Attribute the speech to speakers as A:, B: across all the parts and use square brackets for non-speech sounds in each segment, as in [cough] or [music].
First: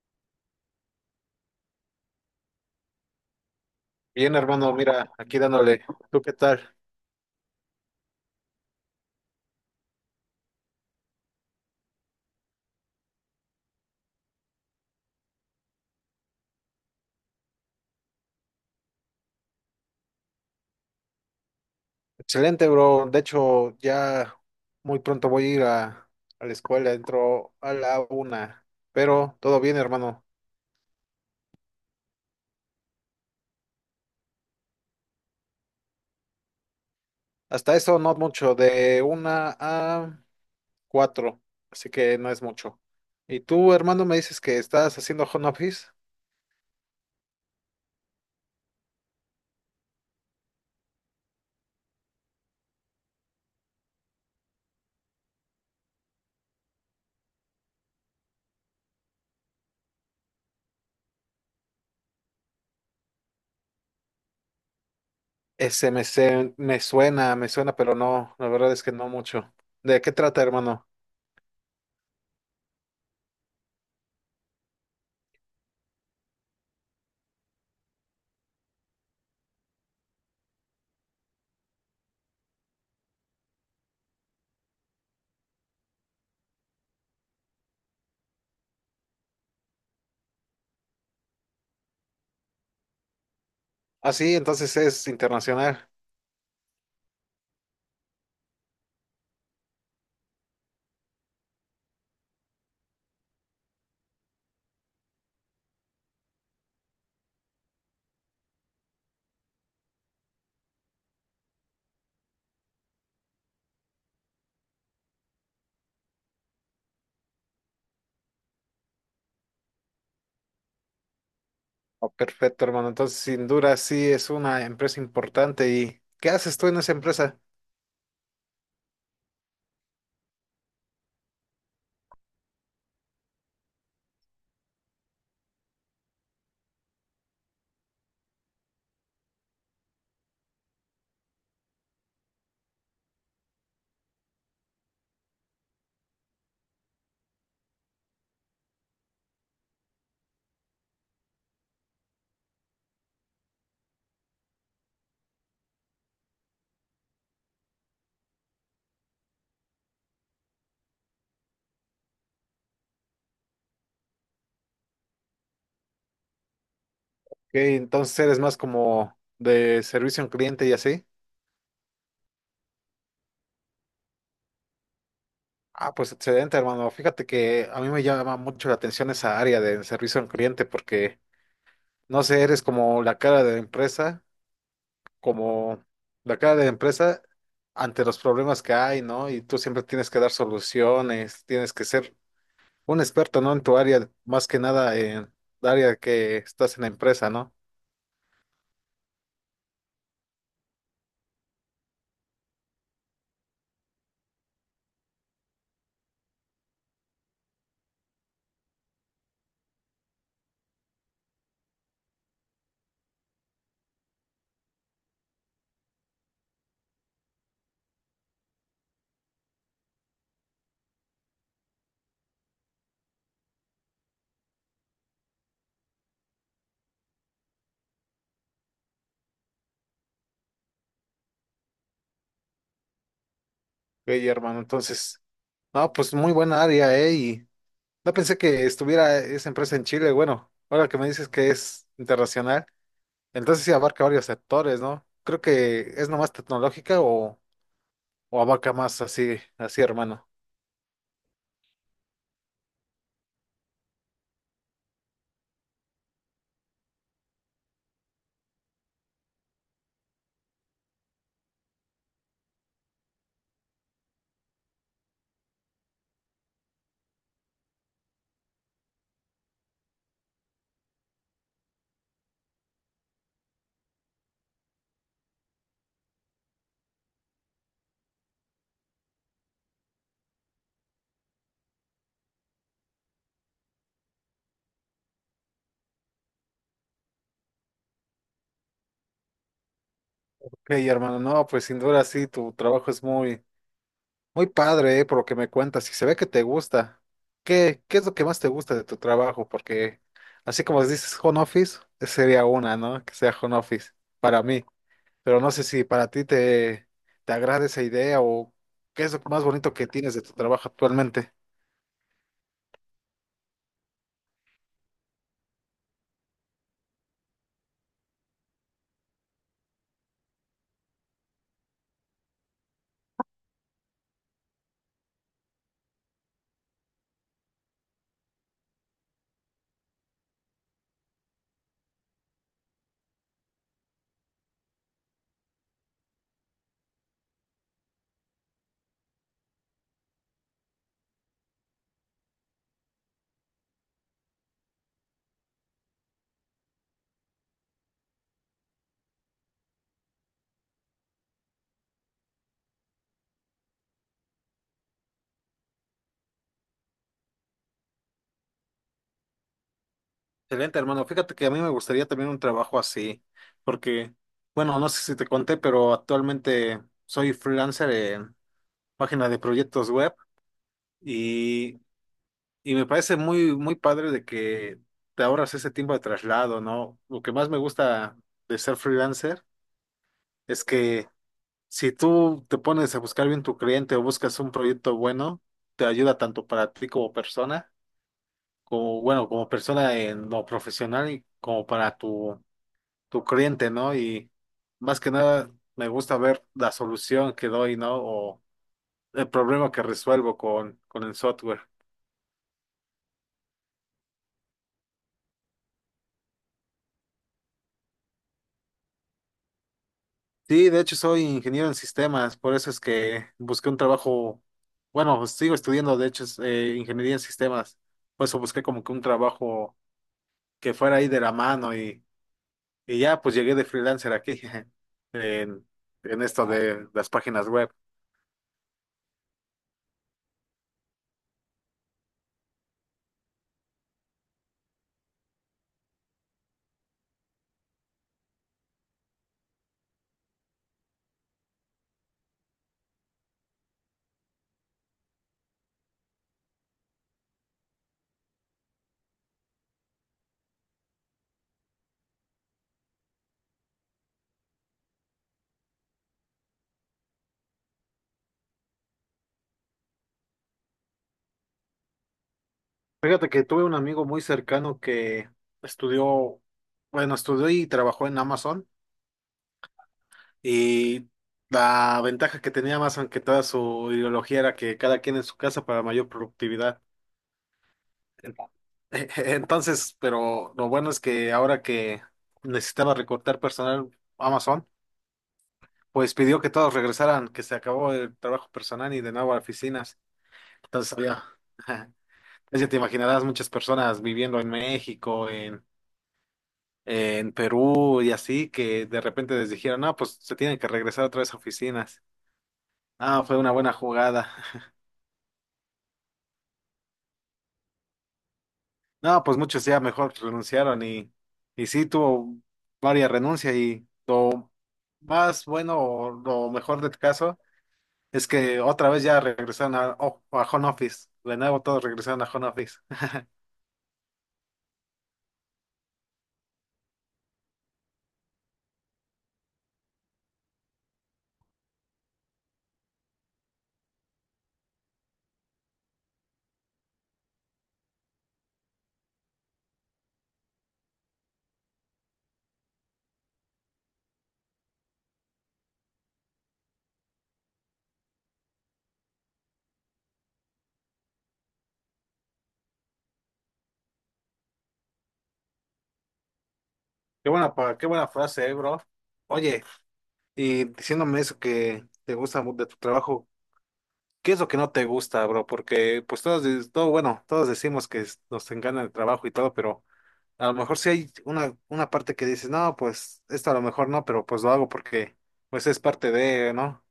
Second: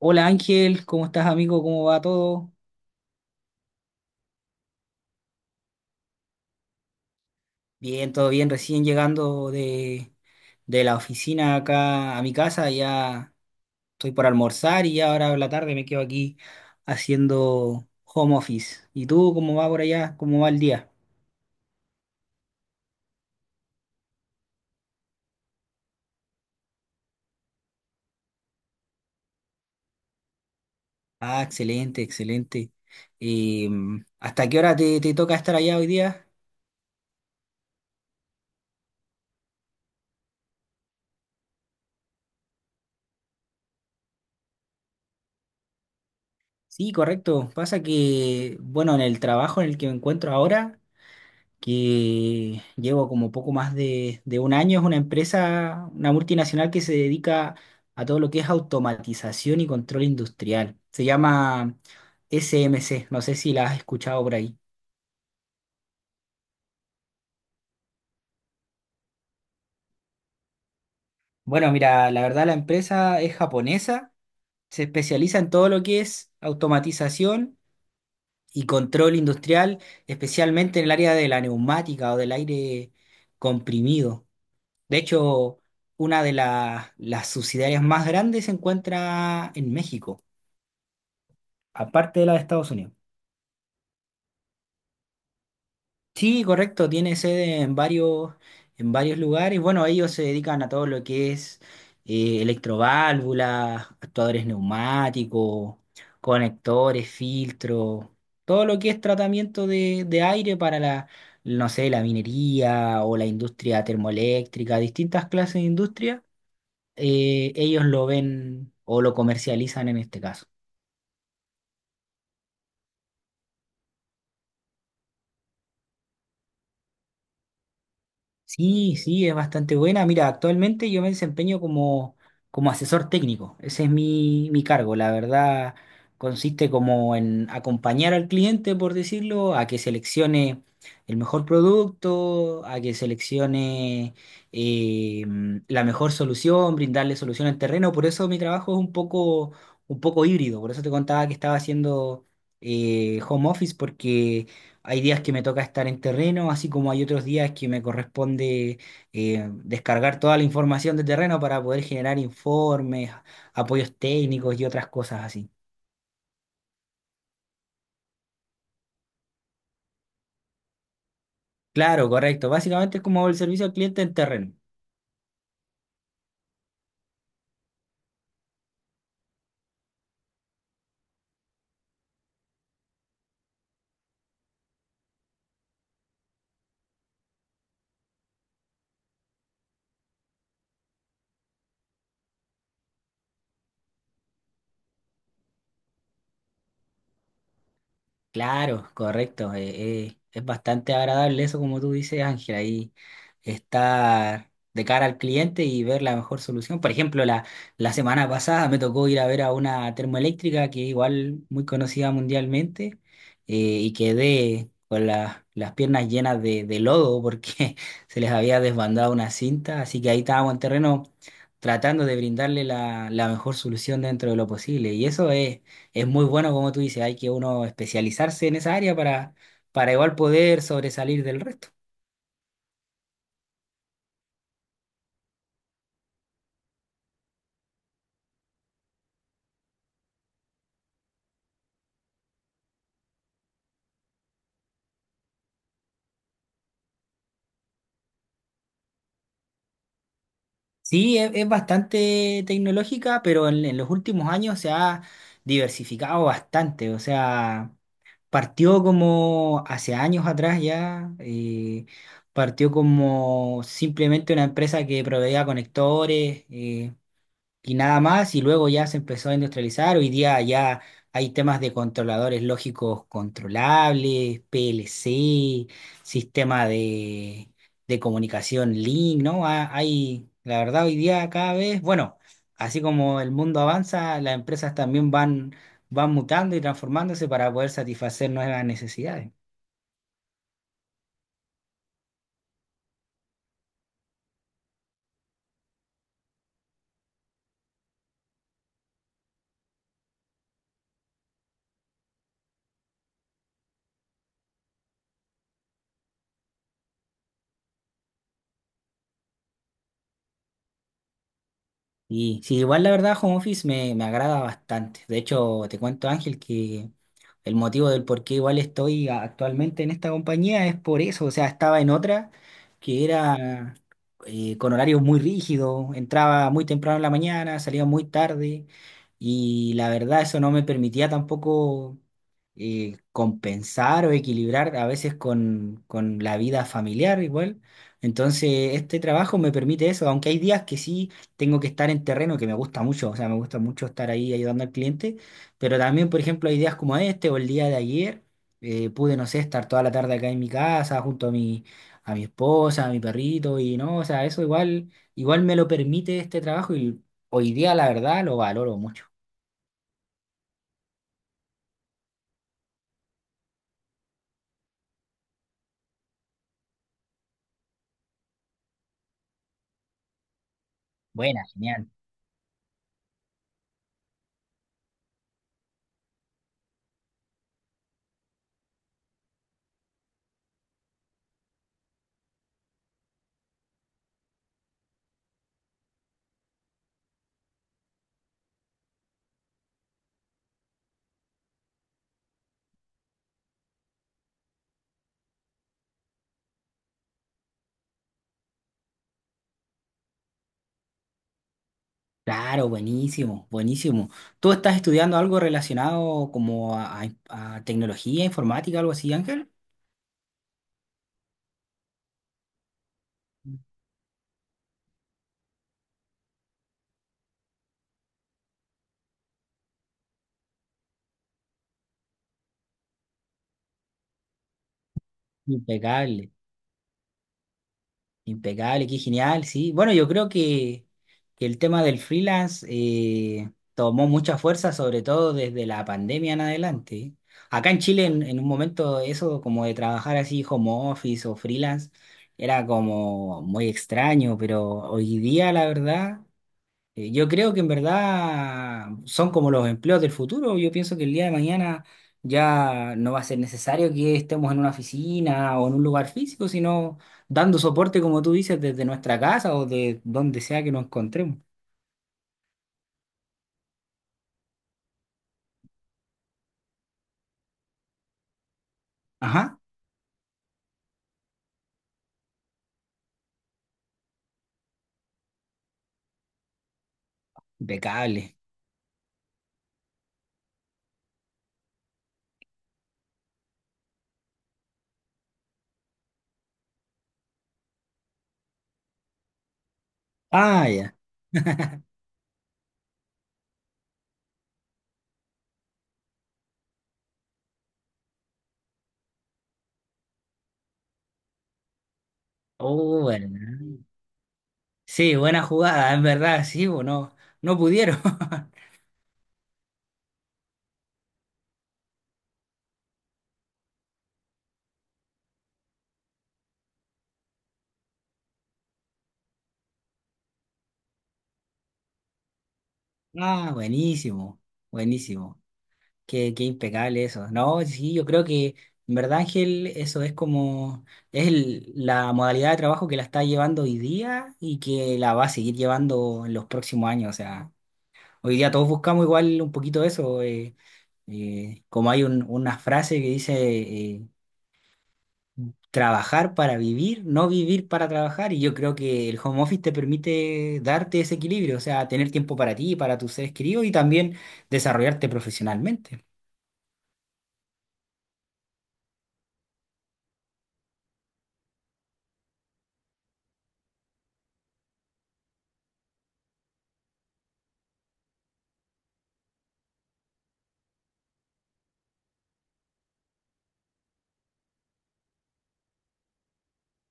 A: Hola Ángel, ¿cómo estás amigo? ¿Cómo va todo?
B: Bien, hermano, mira, aquí dándole. ¿Tú qué tal?
A: Bien, todo bien, recién llegando de la oficina acá a mi casa, ya estoy por almorzar y ya ahora en la tarde me quedo aquí haciendo home office. ¿Y tú cómo va por allá? ¿Cómo va el día?
B: Excelente, bro. De hecho, ya muy pronto voy a ir a la escuela, entro a la una. Pero todo bien, hermano.
A: Ah, excelente, excelente. Eh, ¿Hasta qué hora te toca estar allá hoy día?
B: Hasta eso no mucho, de una a cuatro. Así que no es mucho. ¿Y tú, hermano, me dices que estás haciendo home office?
A: Sí, correcto. Pasa que, bueno, en el trabajo en el que me encuentro ahora, que llevo como poco más de un año. Es una empresa, una multinacional que se dedica a todo lo que es automatización y control industrial. Se llama SMC, no sé si la has escuchado por ahí.
B: Me suena, me suena, pero no, la verdad es que no mucho. ¿De qué trata, hermano?
A: Bueno, mira, la verdad la empresa es japonesa, se especializa en todo lo que es automatización y control industrial, especialmente en el área de la neumática o del aire comprimido. De hecho, una las subsidiarias más grandes se encuentra en México, aparte de la de Estados Unidos.
B: Ah, sí, entonces es internacional.
A: Sí, correcto, tiene sede en en varios lugares. Bueno, ellos se dedican a todo lo que es electroválvulas, actuadores neumáticos, conectores, filtros, todo lo que es tratamiento de aire para no sé, la minería o la industria termoeléctrica, distintas clases de industria, ellos lo ven o lo comercializan en este caso.
B: Oh, perfecto, hermano. Entonces, sin duda, sí es una empresa importante. ¿Y qué haces tú en esa empresa?
A: Sí, sí, es bastante buena. Mira, actualmente yo me desempeño como asesor técnico. Ese es mi cargo. La verdad, consiste como en acompañar al cliente, por decirlo, a que seleccione el mejor producto, a que seleccione, eh, la mejor solución, brindarle solución al terreno. Por eso mi trabajo es un poco híbrido. Por eso te contaba que estaba haciendo home office, porque hay días que me toca estar en terreno, así como hay otros días que me corresponde descargar toda la información de terreno para poder generar informes, apoyos técnicos y otras cosas así.
B: Que entonces eres más como de servicio al cliente y así.
A: Claro, correcto. Básicamente es como el servicio al cliente en terreno.
B: Ah, pues excelente, hermano. Fíjate que a mí me llama mucho la atención esa área de servicio al cliente porque, no sé, eres como la cara de la empresa, como la cara de la empresa ante los problemas que hay, ¿no? Y tú siempre tienes que dar soluciones, tienes que ser un experto, ¿no? En tu área, más que nada en el área que estás en la empresa, ¿no?
A: Claro, correcto. Es bastante agradable eso, como tú dices, Ángel, ahí estar de cara al cliente y ver la mejor solución. Por ejemplo, la semana pasada me tocó ir a ver a una termoeléctrica que igual muy conocida mundialmente, y quedé con las piernas llenas de lodo porque [laughs] se les había desbandado una cinta, así que ahí estábamos en terreno tratando de brindarle la mejor solución dentro de lo posible. Y eso es muy bueno, como tú dices, hay que uno especializarse en esa área para igual poder sobresalir del resto.
B: Hey, hermano, entonces, no, pues muy buena área, ¿eh? Y no pensé que estuviera esa empresa en Chile. Bueno, ahora que me dices que es internacional, entonces sí abarca varios sectores, ¿no? Creo que es nomás tecnológica o abarca más así, así, hermano.
A: Sí, es bastante tecnológica, pero en los últimos años se ha diversificado bastante. O sea, partió como hace años atrás ya, partió como simplemente una empresa que proveía conectores. Y nada más, y luego ya se empezó a industrializar. Hoy día ya hay temas de controladores lógicos controlables, PLC, sistema de comunicación link, ¿no? Hay, la verdad, hoy día cada vez, bueno, así como el mundo avanza, las empresas también van, van mutando y transformándose para poder satisfacer nuevas necesidades.
B: Ok, hermano, no, pues sin duda sí, tu trabajo es muy padre, ¿eh? Por lo que me cuentas, y se ve que te gusta. ¿Qué es lo que más te gusta de tu trabajo? Porque así como dices home office, sería una, ¿no? Que sea home office para mí. Pero no sé si para ti te agrada esa idea o qué es lo más bonito que tienes de tu trabajo actualmente.
A: Y sí, igual la verdad, home office me agrada bastante. De hecho, te cuento, Ángel, que el motivo del por qué igual estoy actualmente en esta compañía es por eso. O sea, estaba en otra que era, con horarios muy rígidos, entraba muy temprano en la mañana, salía muy tarde y la verdad eso no me permitía tampoco, compensar o equilibrar a veces con la vida familiar igual. Entonces, este trabajo me permite eso, aunque hay días que sí tengo que estar en terreno, que me gusta mucho, o sea, me gusta mucho estar ahí ayudando al cliente, pero también, por ejemplo, hay días como este o el día de ayer, pude, no sé, estar toda la tarde acá en mi casa junto a mi esposa, a mi perrito, y no, o sea, eso igual, igual me lo permite este trabajo y hoy día la verdad lo valoro mucho.
B: Excelente, hermano. Fíjate que a mí me gustaría también un trabajo así, porque, bueno, no sé si te conté, pero actualmente soy freelancer en página de proyectos web
A: Buena,
B: y,
A: genial.
B: y me parece muy padre de que te ahorras ese tiempo de traslado, ¿no? Lo que más me gusta de ser freelancer es que, si tú te pones a buscar bien tu cliente o buscas un proyecto bueno, te ayuda tanto para ti como persona, como bueno, como persona en lo profesional y como para tu cliente, ¿no? Y más que nada me gusta ver la solución que doy, ¿no? O el problema que resuelvo con el software.
A: Claro, buenísimo, buenísimo. ¿Tú estás estudiando algo relacionado como a, a tecnología informática, algo así, Ángel?
B: Sí, de hecho soy ingeniero en sistemas, por eso es que busqué un trabajo, bueno, sigo estudiando, de hecho, ingeniería en sistemas, por eso busqué como que un trabajo que fuera ahí de la mano. Y ya, pues llegué de freelancer aquí, [laughs] en, en
A: Impecable.
B: esto de las páginas web.
A: Impecable, qué genial, sí. Bueno, yo creo que el tema del freelance, tomó mucha fuerza, sobre todo desde la pandemia en adelante. Acá en Chile, en un momento, eso como de trabajar así home office o freelance, era como muy extraño, pero hoy día, la verdad. Yo creo que en verdad son como los empleos del futuro. Yo pienso que el día de mañana ya no va a ser necesario que estemos en una oficina o en un lugar físico, sino dando soporte, como tú dices, desde nuestra casa o de donde sea que nos encontremos.
B: Fíjate que tuve un amigo muy cercano que estudió, bueno, estudió y trabajó en Amazon.
A: Ajá,
B: Y la ventaja que tenía Amazon, que toda su ideología era que cada quien en su casa para mayor productividad.
A: impecable.
B: En- [laughs] Entonces, pero lo bueno es que ahora que necesitaba recortar personal Amazon, pues pidió que todos regresaran, que se acabó el trabajo personal y de nuevo a oficinas.
A: Ah, ya.
B: Entonces había, [laughs] pues ya te imaginarás muchas personas viviendo en México, en Perú y así, que de repente les dijeron, no, pues se tienen que regresar otra vez a oficinas.
A: Oh,
B: Ah,
A: bueno.
B: fue una buena jugada. [laughs]
A: Sí, buena jugada, en verdad, sí, bueno, no pudieron. [laughs]
B: No, pues muchos ya mejor renunciaron y sí tuvo varias renuncias y lo más bueno o lo mejor del caso es que otra vez ya regresaron a, oh, a home office. De nuevo todos regresaron a home office.
A: Ah, buenísimo, buenísimo. Qué, qué impecable eso. No, sí, yo creo que en verdad, Ángel, eso es como, es la modalidad de trabajo que la está llevando hoy día y que la va a seguir llevando en los próximos años. O sea, hoy día todos buscamos igual un poquito eso. Como hay una frase que dice, eh, trabajar para vivir, no vivir para trabajar. Y yo creo que el home office te permite darte ese equilibrio, o sea, tener tiempo para ti, para tus seres queridos y también desarrollarte profesionalmente.
B: [laughs] Qué buena, qué buena frase, bro. Oye. Y diciéndome eso que te gusta de tu trabajo, ¿qué es lo que no te gusta, bro? Porque pues todo, bueno, todos decimos que nos encanta el trabajo y todo, pero a lo mejor sí hay una parte que dices, no, pues esto a lo mejor no, pero pues lo hago porque pues es parte de, ¿no?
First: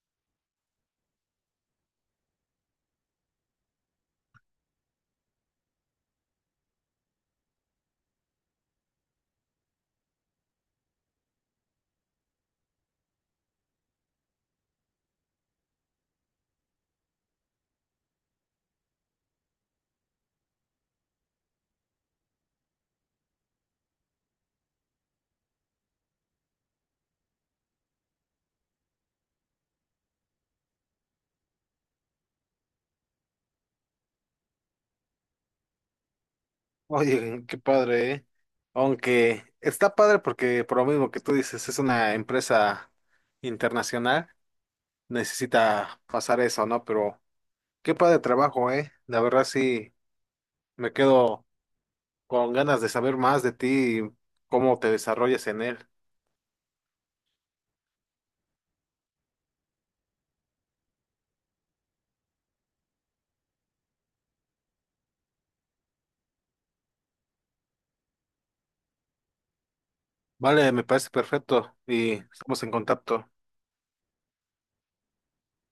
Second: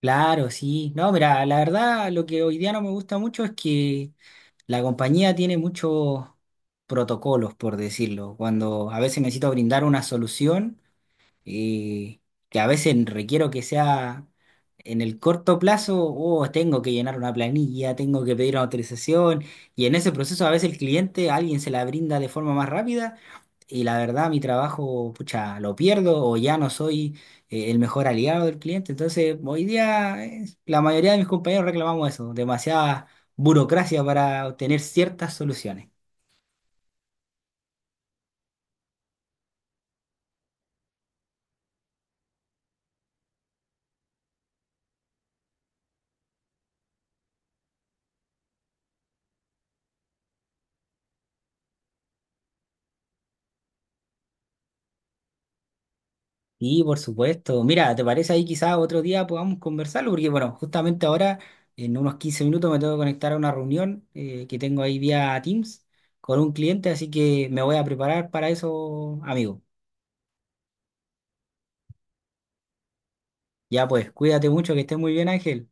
A: Claro, sí. No, mira, la verdad lo que hoy día no me gusta mucho es que la compañía tiene muchos protocolos, por decirlo. Cuando a veces necesito brindar una solución, eh, que a veces requiero que sea en el corto plazo, o tengo que llenar una planilla, tengo que pedir una autorización, y en ese proceso a veces el cliente, alguien se la brinda de forma más rápida. Y la verdad, mi trabajo, pucha, lo pierdo o ya no soy, el mejor aliado del cliente. Entonces, hoy día, la mayoría de mis compañeros reclamamos eso, demasiada burocracia para obtener ciertas soluciones.
B: Oye, qué padre, ¿eh? Aunque está padre porque por lo mismo que tú dices, es una empresa internacional, necesita pasar eso, ¿no? Pero qué padre trabajo, ¿eh? La verdad sí me quedo con ganas de saber más de ti y cómo te desarrollas en él.
A: Y por supuesto, mira, ¿te parece ahí quizás otro día podamos conversarlo? Porque bueno, justamente ahora, en unos 15 minutos, me tengo que conectar a una reunión, que tengo ahí vía Teams con un cliente, así que me voy a preparar para eso, amigo.
B: Vale, me parece perfecto y estamos en contacto.
A: Ya pues, cuídate mucho, que estés muy bien, Ángel.